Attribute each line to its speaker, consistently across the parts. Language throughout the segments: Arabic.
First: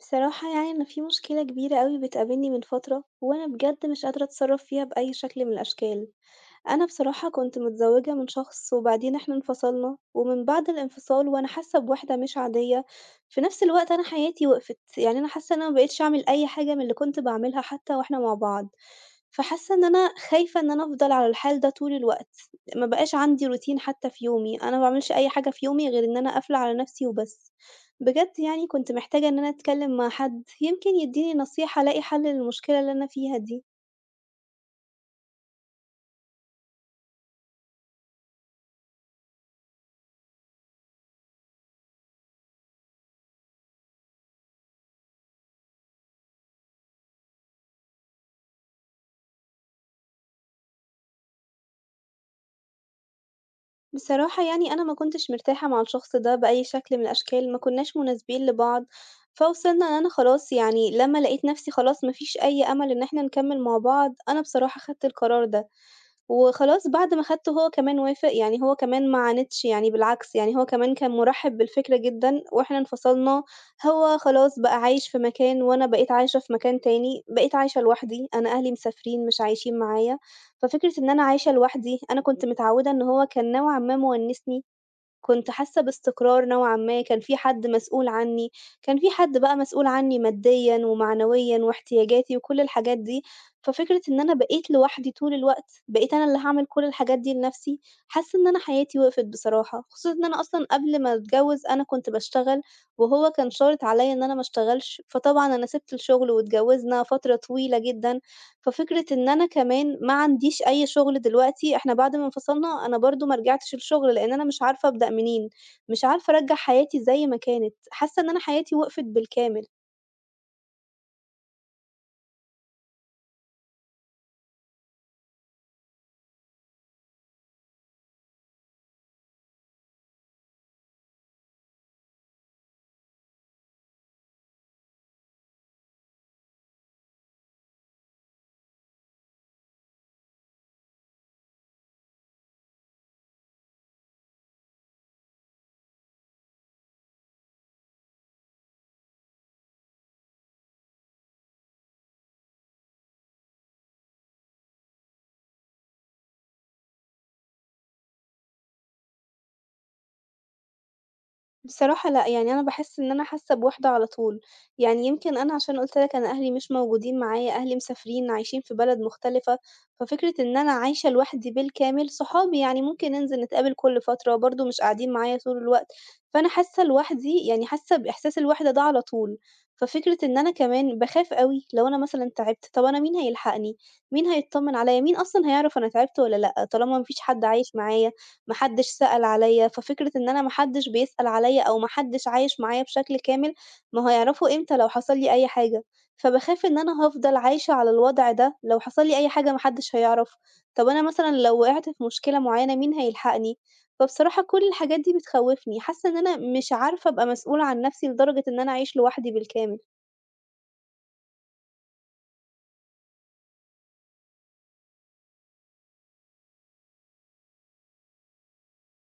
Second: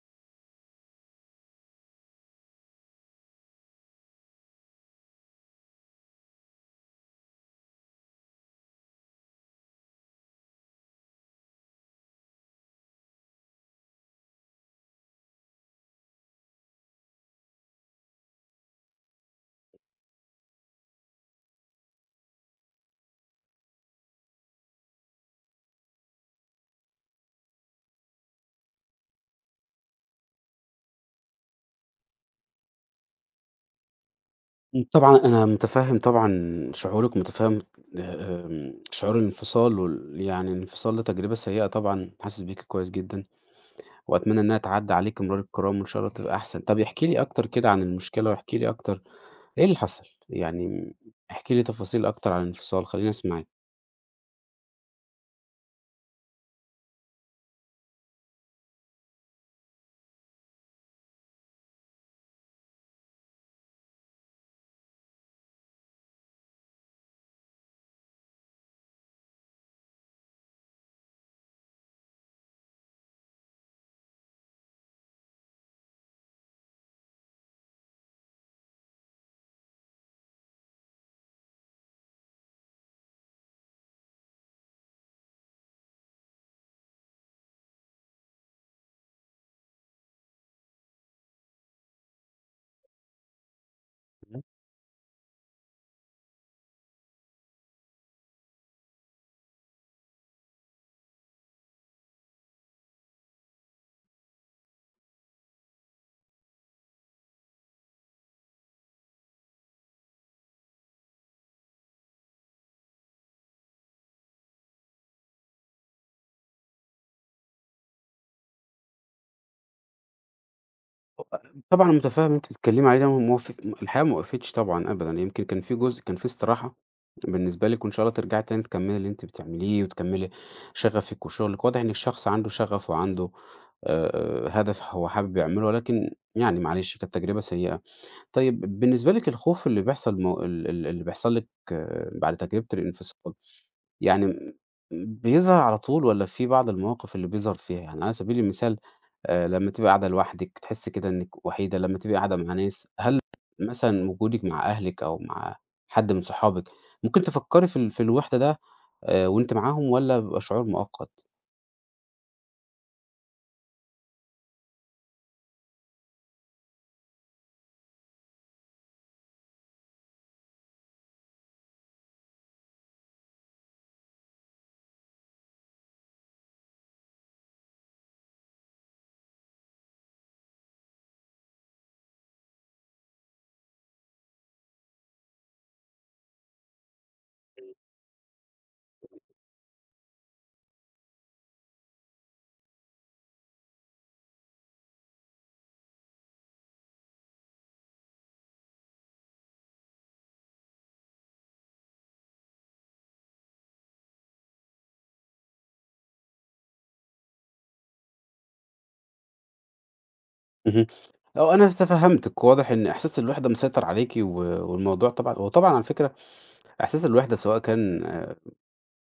Speaker 1: بصراحة يعني أنا في مشكلة كبيرة أوي بتقابلني من فترة وأنا بجد مش قادرة أتصرف فيها بأي شكل من الأشكال، أنا بصراحة كنت متزوجة من شخص وبعدين إحنا انفصلنا، ومن بعد الانفصال وأنا حاسة بوحدة مش عادية، في نفس الوقت أنا حياتي وقفت، يعني أنا حاسة إن أنا مبقيتش أعمل أي حاجة من اللي كنت باعملها حتى وإحنا مع بعض، فحاسة إن أنا خايفة إن أنا أفضل على الحال ده طول الوقت، مبقاش عندي روتين حتى في يومي، أنا مبعملش أي حاجة في يومي غير إن أنا قافلة على نفسي وبس، بجد يعني كنت محتاجة إن أنا أتكلم مع حد يمكن يديني نصيحة ألاقي حل للمشكلة اللي أنا فيها دي.
Speaker 2: طبعًا أنا متفهّم طبعًا شعورِك، ومتفهّم آمم، شعور الانفصال يعني الانفصال ده تجربة سيئة طبعًا، حاسس بيكِ كويس جدًا، وأتمنى إنها تعدّي عليكِ مرور الكرام، وإن شاء الله تبقى أحسن. طَب احكي لي أكتر كده عن المشكلة، واحكي لي أكتر إيه اللي حصل؟ يعني احكي لي تفاصيل أكتر عن الانفصال، خلّيني أسمعِك.
Speaker 1: بصراحة يعني أنا ما كنتش مرتاحة مع الشخص ده بأي شكل من الأشكال، ما كناش مناسبين لبعض، فوصلنا إن أنا خلاص يعني لمّا لقيت نفسي خلاص ما فيش أي أمل إن إحنا نكمّل مع بعض، أنا بصراحة خدت القرار ده. وخلاص بعد ما خدته هو كمان وافق، يعني هو كمان ما عاندش، يعني بالعكس، يعني هو كمان كان مُرحِّب بالفكرة جدًا، وإحنا انفصلنا، هو خلاص بقى عايش في مكان وأنا بقيت عايشة في مكان تاني، بقيت عايشة لوحدي، أنا أهلي مسافرين مش عايشين معايا، ففكرة إن أنا عايشة لوحدي، أنا كنت متعوّدة إن هو كان نوعًا ما مونِّسني كنت حاسة باستقرار نوعًا ما، كان في حد مسؤول عني، كان في حد بقى مسؤول عني ماديًا ومعنويًا واحتياجاتي وكل الحاجات دي، ففكرة إن أنا بقيت لوحدي طول الوقت، بقيت أنا اللي هاعمل كل الحاجات دي لنفسي، حاسة إن أنا حياتي وقفت بصراحة، خصوصًا إن أنا أصلًا قبل ما أتجوز أنا كنت باشتغل، وهو كان شارط عليَّ إن أنا ما اشتغلش، فطبعًا أنا سِبت الشغل واتجوزنا فترة طويلة جدًا. ففكرة إن أنا كمان ما عنديش أي شغل دلوقتي، إحنا بعد ما انفصلنا أنا برضه ما رجعتش للشغل، لإن أنا مش عارفة أبدأ منين، مش عارفة أرجّع حياتي زي ما كانت، حاسة إن أنا حياتي وقفت بالكامل.
Speaker 2: طبعًا متفهّم اللي أنتِ بتتكلّمي عليه ده، ما هو ف الحياة ما وقفتش طبعًا أبدًا، يمكن كان في جزء كان في استراحة بالنسبة لِك وإن شاء الله ترجعي تاني تكمّلي اللي أنتِ بتعمليه وتكمّلي شغفِك وشغلِك، واضح إنِّك شخص عنده شغف وعنده هدف هو حابب يعمله، ولكن يعني معلش كانت تجربة سيئة. طيب بالنسبة لِك الخوف اللي بيحصل مو ال ال اللي بيحصل لِك آه، بعد تجربة الانفصال، يعني م بيظهر على طول والّا في بعض المواقف اللي بيظهر فيها؟ يعني على سبيل المثال لمّا تبقي قاعدة لوحدِك تحسّي كده إنِّك وحيدة، لمّا تبقي قاعدة مع ناس، هل مثلًا وجودِك مع أهلِك أو مع حد من صحابِك ممكن تفكّري في الوِحدة ده وأنتِ معاهم والّا بيبقى شعور مؤقت؟
Speaker 1: بصراحة لأ، يعني أنا باحس إن أنا حاسة بوحدة على طول، يعني يمكن أنا عشان قُلت لك أنا أهلي مش موجودين معايا، أهلي مسافرين عايشين في بلد مختلفة، ففكرة إن أنا عايشة لوحدي بالكامل، صحابي يعني ممكن ننزل نتقابل كل فترة، برضه مش قاعدين معايا طول الوقت، فأنا حاسة لوحدي يعني حاسة بإحساس الوحدة ده على طول، ففكرة إن أنا كمان باخاف أوي لو أنا مثلًا تعبت، طب أنا مين هيلحقني؟ مين هيتطمن عليَّ؟ مين أصلًا هيعرف أنا تعبت والّا لأ؟ طالما ما فيش حد عايش معايا. ما حدش سأل عليَّ، ففكرة إن أنا ما حدش بيسأل عليَّ أو ما حدش عايش معايا بشكل كامل، ما هيعرفوا إمتى لو حصل لي أي حاجة، فباخاف إن أنا هافضل عايشة على الوضع ده، لو حصل لي أي حاجة ما حدش هيعرف، طب أنا مثلًا لو وقعت في مشكلة معينة مين هيلحقني؟ فبصراحة كل الحاجات دي بتخوّفني، حاسة إن أنا مش عارفة أبقى مسؤولة عن نفسي لدرجة إن أنا أعيش لوحدي بالكامل.
Speaker 2: اهم. آه، أنا تفهّمتِك، واضح إن إحساس الوحدة مسيطر عليكِ و والموضوع طبعًا هو طبعًا على فكرة إحساس الوحدة سواء كان آه،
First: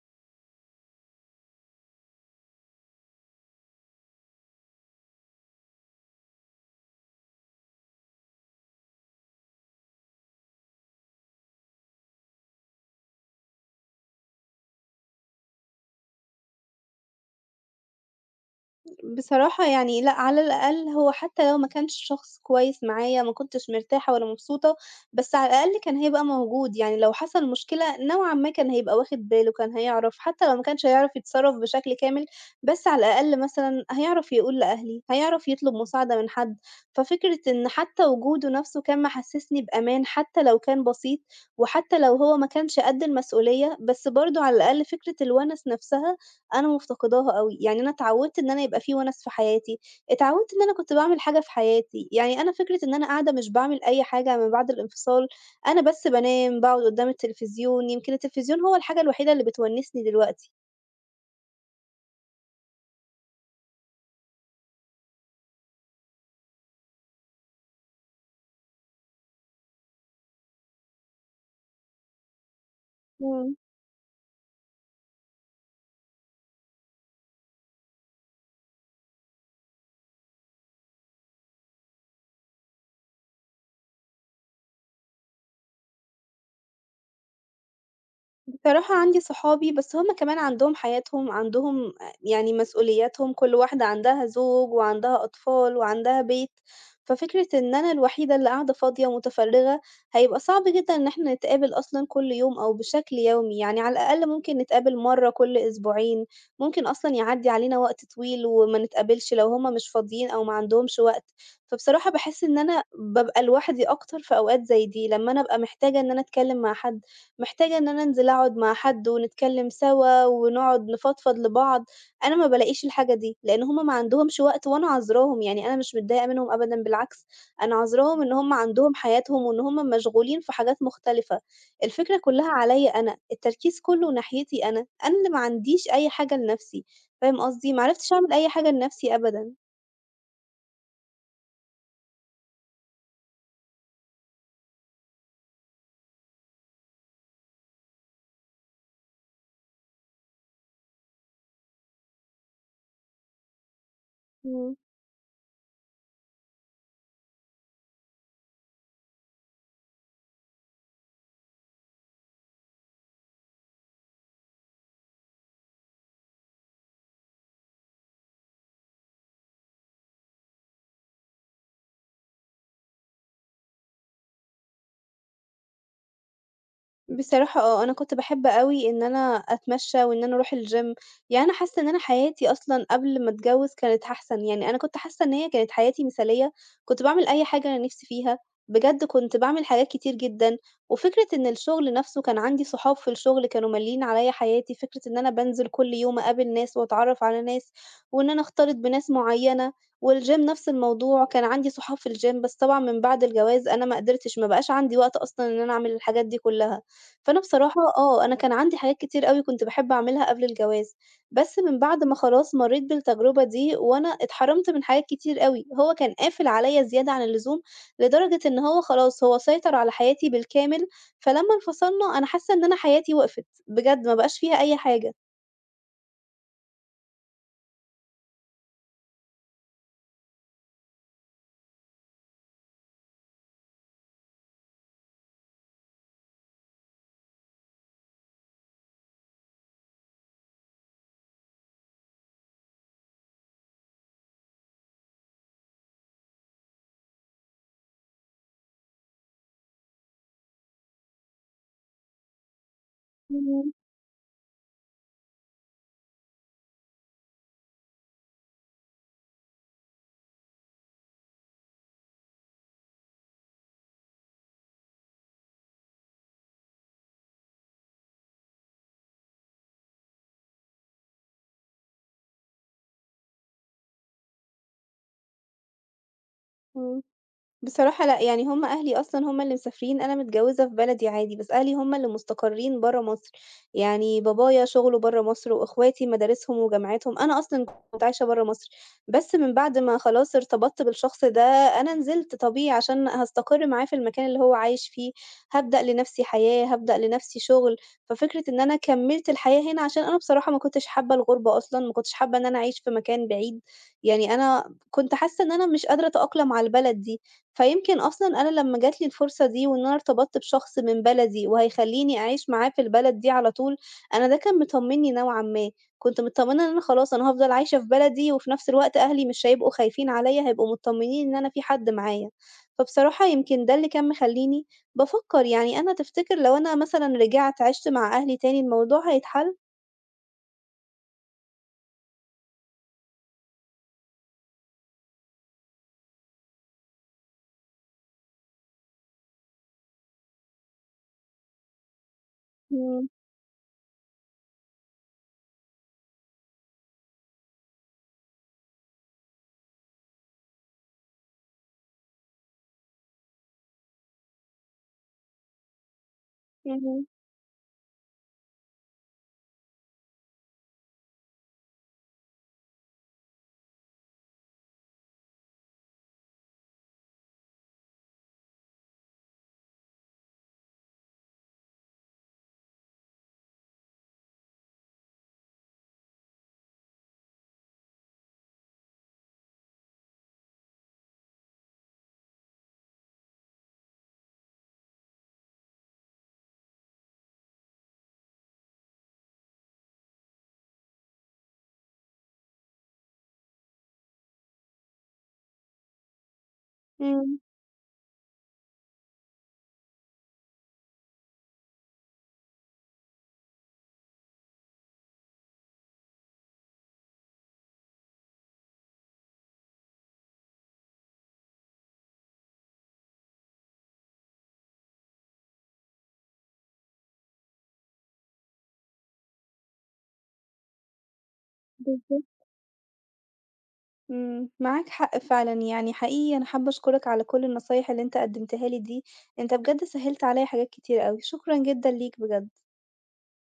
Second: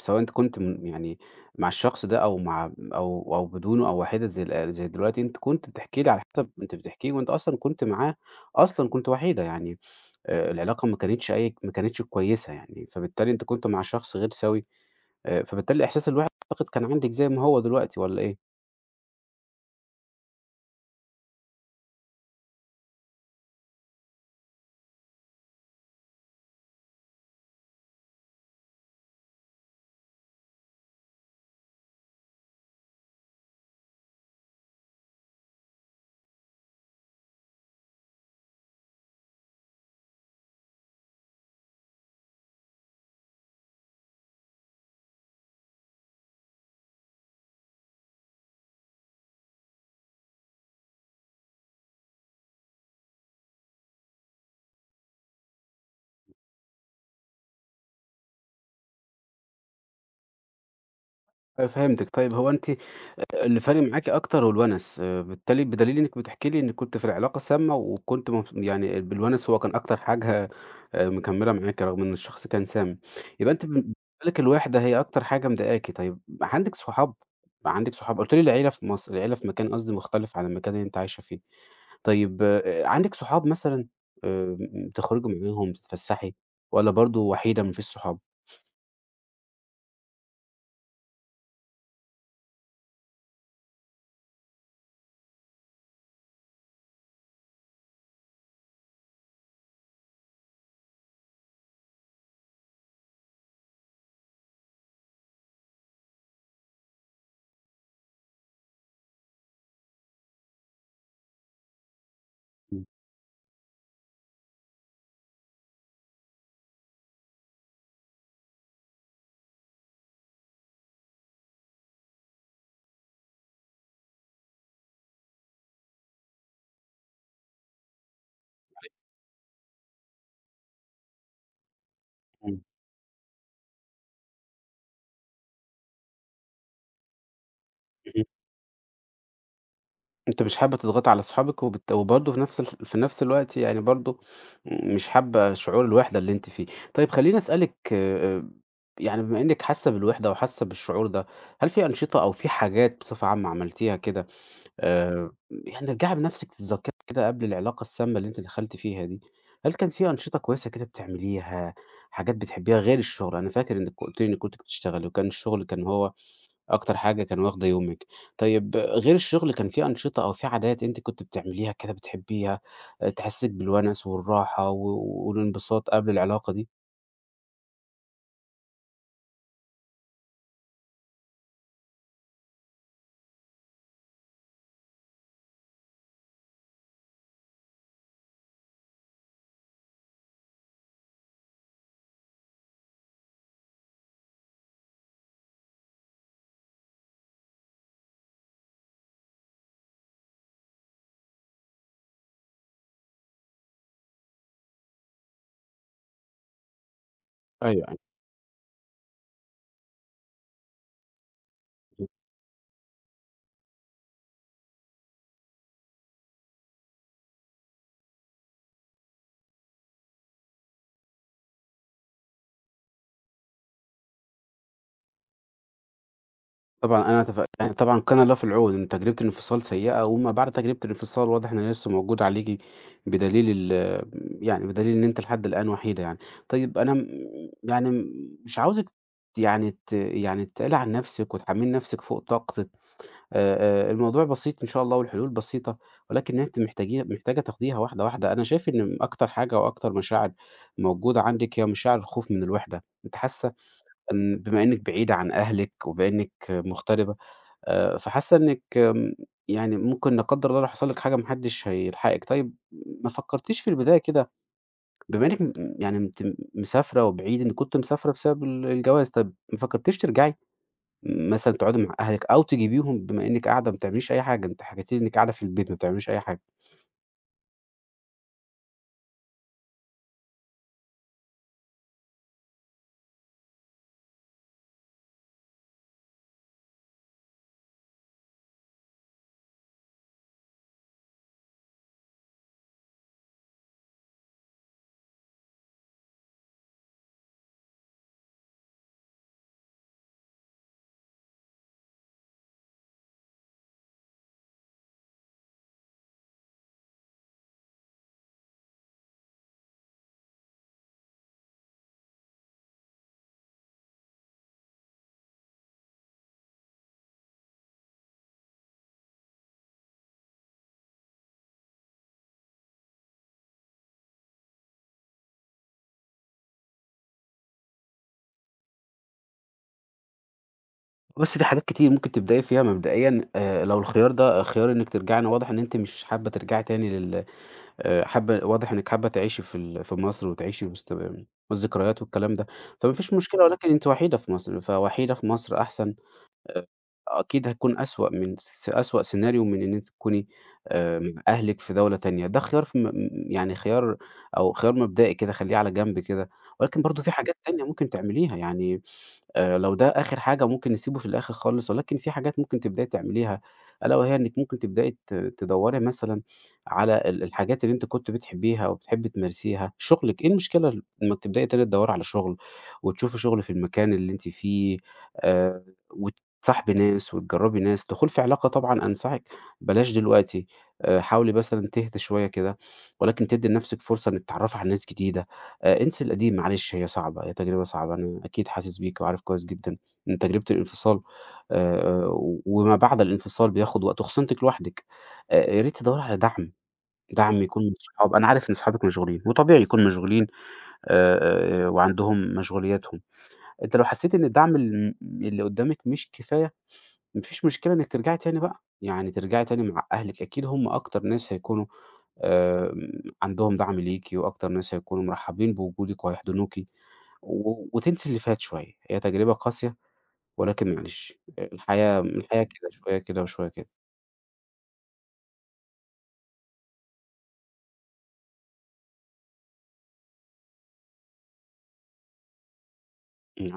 Speaker 2: سواء أنتِ كنتِ م يعني مع الشخص ده أو مع أو بدونه أو وحيدة زي دلوقتي، أنتِ كنتِ بتحكي لي على حسب أنتِ بتحكيه وأنتِ أصلًا كنتِ معاه أصلًا كنتِ وحيدة، يعني العلاقة ما كانتش كويسة يعني، فبالتالي أنتِ كنتِ مع شخص غير سَوِي، فبالتالي إحساس الوحدة أعتقد كان عندِك زي ما هو دلوقتي والّا إيه؟
Speaker 1: بصراحة يعني لأ، على الأقل هو حتى لو ما كانش شخص كويس معايا، ما كنتش مرتاحة ولا مبسوطة، بس على الأقل كان هيبقى موجود، يعني لو حصل مشكلة نوعًا ما كان هيبقى واخد باله، كان هيعرف، حتى لو ما كانش هيعرف يتصرّف بشكل كامل، بس على الأقل مثلًا هيعرف يقول لأهلي، هيعرف يطلب مساعدة من حد، ففكرة إن حتى وجوده نفسه كان محسسني بأمان حتى لو كان بسيط، وحتى لو هو ما كانش قد المسؤولية، بس برضه على الأقل فكرة الونس نفسها أنا مفتقداها أوي، يعني أنا اتعودت إن أنا يبقى في ونس في حياتي، اتعودت إن أنا كنت باعمل حاجة في حياتي، يعني أنا فكرة إن أنا قاعدة مش باعمل أي حاجة من بعد الانفصال، أنا بس بانام، باقعد قدام التلفزيون، يمكن التلفزيون هو الحاجة الوحيدة اللي بتونسني دلوقتي.
Speaker 2: آه، فهمتِك، طيب هو أنتِ آه، اللي فارق معاكِ أكتر هو الونس، بالتالي بدليل إنِّك بتحكي لي إنِّك كنتِ في العلاقة السامة وكنتِ مبس يعني بالونس هو كان أكتر حاجة مكمّلة معاكِ رغم إن الشخص كان سام، يبقى
Speaker 1: إمم.
Speaker 2: أنتِ بالنسبة لِك الوحدة هي أكتر حاجة مضايقاكِ، طيب عندِك صحاب؟ عندِك صحاب؟ قُلتِ لي العيلة في مصر، العيلة في مكان قصدي مختلف عن المكان اللي أنتِ عايشة فيه، طيب عندِك صحاب مثلًا آآ، بتخرجي معاهم، بتتفسحي والّا برضه وحيدة ما فيش صحاب؟
Speaker 1: بصراحة عندي صحابي، بس هُم كمان عندهم حياتهم، عندهم يعني مسؤولياتهم، كل واحدة عندها زوج وعندها أطفال وعندها بيت، ففكرة إن أنا الوحيدة اللي قاعدة فاضية متفرّغة، هيبقى صعب جدًا إن إحنا نتقابل أصلًا كل يوم أو بشكل يومي، يعني على الأقل ممكن نتقابل مرّة كل أسبوعين، ممكن أصلًا يعدّي علينا وقت طويل وما نتقابلش لو هُم مش فاضيين أو ما عندهمش وقت، فبصراحة باحس إن أنا
Speaker 2: إمم،
Speaker 1: بابقى لوحدي أكتر في أوقات زي دي، لمّا أنا أبقى محتاجة إن أنا أتكلّم مع حد. محتاجة إن أنا أنزل أقعد مع حد ونتكلم سوا، ونقعد نفضفض لبعض، أنا ما بالاقيش الحاجة دي، لإن هُم ما عندهمش وقت وأنا عاذراهم، يعني أنا مش متضايقة منهم أبدًا بالعكس، أنا عاذراهم إن هُم عندهم حياتهم وإن هُم مشغولين في حاجات مختلفة، الفكرة كلها
Speaker 2: إمم،
Speaker 1: عليَّ أنا، التركيز كله ناحيتي أنا، أنا اللي ما عنديش أي حاجة لنفسي، فاهم قصدي؟ ما عرفتش أعمل أي حاجة لنفسي أبدًا.
Speaker 2: أنتِ مش حابة تضغطي على صحابِك وبرضه في نفس الوقت يعني برضه مش حابة شعور الوحدة اللي أنتِ فيه. طيب خلّيني أسألِك يعني بما إنِّك حاسة بالوحدة وحاسة بالشعور ده، هل في أنشطة أو في حاجات بصفة عامة عملتيها كده
Speaker 1: إمم.
Speaker 2: يعني ارجعي بنفسِك تتذكري كده قبل العلاقة السامة اللي أنتِ دخلتِ فيها دي، هل كان في أنشطة كويسة كده بتعمليها، حاجات بتحبيها غير الشغل؟ أنا فاكر إنِّك قُلتِ لي إنِّك كنتِ بتشتغلي وكان الشغل هو أكتر حاجة كان واخدة يومِك. طيب غير الشغل كان في أنشطة أو في عادات أنتِ كنتِ بتعمليها كده بتحبيها، تحسسِك بالونس والراحة و والانبساط قبل العلاقة دي؟
Speaker 1: بصراحة آه، أنا كنت باحب أوي إن أنا أتمشّى وإن أنا أروح الgym، يعني أنا حاسّة إن أنا حياتي أصلًا قبل ما أتجوّز كانت أحسن، يعني أنا كنت حاسّة إن هي كانت حياتي مثالية، كنت باعمل أي حاجة أنا نِفْسي فيها، بجد كنت باعمل حاجات كتير جدًا، وفكرة إن الشغل نَفْسه كان عندي صحاب في الشغل كانوا ماليين عليّا حياتي، فكرة إن أنا بانزل كل يوم أقابل ناس وأتعرّف على ناس، وإن أنا أختلط بناس معيّنة، والgym نَفْس الموضوع، كان عندي صحاب في الgym بس طبعًا من بعد الجواز أنا ما قدرتش، ما بقاش عندي وقت أصلًا إن أنا أعمل الحاجات دي كلّها. فأنا بصراحة
Speaker 2: أيوه، أيوه.
Speaker 1: آه، أنا كان عندي حاجات كتير أوي كنت باحب أعملها قبل الجواز، بس من بعد ما خلاص مرّيت بالتجربة دي وأنا اتحرمت من حاجات كتير أوي، هو كان قافل عليّا زيادة عن اللزوم، لدرجة إن هو خلاص هو سيطر على حياتي بالكامل، فلمّا انفصلنا أنا حاسة إن أنا حياتي وقفت، بجد ما بقاش فيها أي حاجة.
Speaker 2: طبعًا أنا تف يعني طبعًا كان الله في العون، إن تجربة الانفصال سيئة وما بعد تجربة الانفصال واضح إن هي لسه موجودة عليكِ بدليل ال يعني بدليل إن أنتِ لحد الآن وحيدة يعني. طيب أنا م يعني م- مش عاوزِك يعني ت يعني تقلي عن نفسِك وتحمّلي نفسِك فوق طاقتِك. الموضوع بسيط إن شاء الله والحلول بسيطة، ولكن أنتِ محتاجة تاخديها واحدة، واحدة. أنا شايف إن أكتر حاجة وأكتر مشاعر موجودة عندِك هي مشاعر الخوف من الوحدة. أنتِ حاسة
Speaker 1: إمم،
Speaker 2: إن بما إنِّك بعيدة عن أهلِك وبإنِّك مغتربة، فحاسة إنِّك يعني ممكن لا قدّر الله لو حصل لِك حاجة ما حدّش هيلحقِك. طيب ما فكرتيش في البداية كده بما إنِّك م يعني أنتِ مسافرة وبعيد إن كنتِ مسافرة بسبب الجواز، طب ما فكرتيش ترجعي مثلًا تقعدي مع أهلِك أو تجيبيهم بما إنِّك قاعدة ما بتعمليش أي حاجة، أنتِ حكيتِ لي إنِّك قاعدة في البيت ما بتعمليش أي حاجة.
Speaker 1: إمم. بصراحة لأ، يعني هم أهلي أصلًا هم اللي مسافرين، أنا متجوّزة في بلدي عادي، بس أهلي هم اللي مستقرّين برّه مصر، يعني بابايا شُغله برّه مصر وإخواتي مدارسهم وجامعاتهم، أنا أصلًا كنت عايشة برّه مصر، بس من بعد ما خلاص ارتبطت بالشخص ده، أنا نزلت طبيعي عشان هاستقر معاه في المكان اللي هو عايش فيه، هابدأ لنفسي حياة، هابدأ لنفسي شُغل، ففكرة إن أنا كمّلت الحياة هنا عشان أنا بصراحة ما كنتش حابة الغُربة أصلًا، ما كنتش حابة إن أنا أعيش في مكان بعيد، يعني أنا كنت حاسة إن أنا مش قادرة أتأقلم على البلد دي، فيمكن أصلًا أنا لمّا جات لي الفرصة دي وإن أنا ارتبطت بشخص من بلدي وهيخلّيني أعيش معاه في البلد دي على طول، أنا ده كان مطمّني نوعًا ما، كنت متطمّنة إن أنا خلاص أنا هافضل عايشة في بلدي وفي نفس الوقت أهلي مش هيبقوا خايفين عليّا، هيبقوا متطمّنين إن أنا في حد معايا. فبصراحة يمكن ده اللي كان مخلّيني بافكّر يعني أنا تفتكر لو أنا مثلًا رجعت عِشت مع أهلي تاني الموضوع هيتحل؟
Speaker 2: بُصّي، في حاجات كتير ممكن تبدئي فيها مبدئيًا لو الخيار ده خيار إنِّك ترجعي أنا واضح إن أنتِ مش حابة ترجعي تاني لل حابة واضح إنِّك حابة تعيشي في مصر وتعيشي وسط والذكريات والكلام ده، فما
Speaker 1: إمم،
Speaker 2: فيش مشكلة ولكن أنتِ وحيدة في مصر، فوحيدة في مصر أحسن. آآ أكيد هتكون أسوأ سيناريو من إن أنتِ تكوني مع أهلِك في دولة تانية، ده خيار ف م يعني خيار أو خيار مبدئي كده خلّيه على جنب كده، ولكن برضه
Speaker 1: اهم،
Speaker 2: في حاجات تانية ممكن تعمليها يعني لو ده آخر حاجة ممكن نسيبه في الآخر خالص، ولكن في حاجات ممكن تبدئي تعمليها، ألا وهي إنِّك ممكن تبدئي ت تدوّري مثلًا على الحاجات اللي أنتِ كنتِ بتحبيها أو بتحبي تمارسيها، شغلِك، إيه المشكلة لمّا بتبدئي تاني تدوّري على شغل وتشوفي شغل في المكان اللي أنتِ فيه آآ وتصاحبي ناس وتجرّبي ناس، الدخول في علاقة طبعًا أنصحِك بلاش دلوقتي، حاولي مثلًا تهدي شوية كده، ولكن تدّي لنَفْسِك فرصة إنِّك تتعرّفي على ناس جديدة. انسي القديم معلش هي صعبة، هي تجربة صعبة، أنا أكيد حاسس بيكِ وعارف كويس جدًا إن تجربة الانفصال آآ وما بعد الانفصال بياخد وقت وخصوصًا أنتِ لوحدِك، يا ريت تدوّري على دعم،
Speaker 1: إمم،
Speaker 2: دعم يكون من الصحاب، أنا عارف إن صحابِك مشغولين وطبيعي يكونوا مشغولين وعندهم مشغولياتهم، أنتِ لو حسيتِ إن الدعم اللي قدّامِك مش كفاية، ما فيش مشكلة إنِّك ترجعي تاني بقى، يعني ترجعي تاني مع أهلِك، أكيد هم أكتر ناس هيكونوا آآ عندهم دعم ليكِ وأكتر ناس هيكونوا مرحّبين بوجودِك وهيحضنوكِ. و وتنسي اللي فات شوية، هي تجربة قاسية ولكن معلش، الحياة
Speaker 1: بالضبط.
Speaker 2: الحياة كده شوية كده وشوية كده.
Speaker 1: إمم، معاك حق فعلًا، يعني حقيقي أنا حابة أشكرك على كل النصايح اللي أنت قدّمتها لي دي، أنت بجد سهّلت عليَّ حاجات كتير أوي، شكرًا جدًا ليك بجد.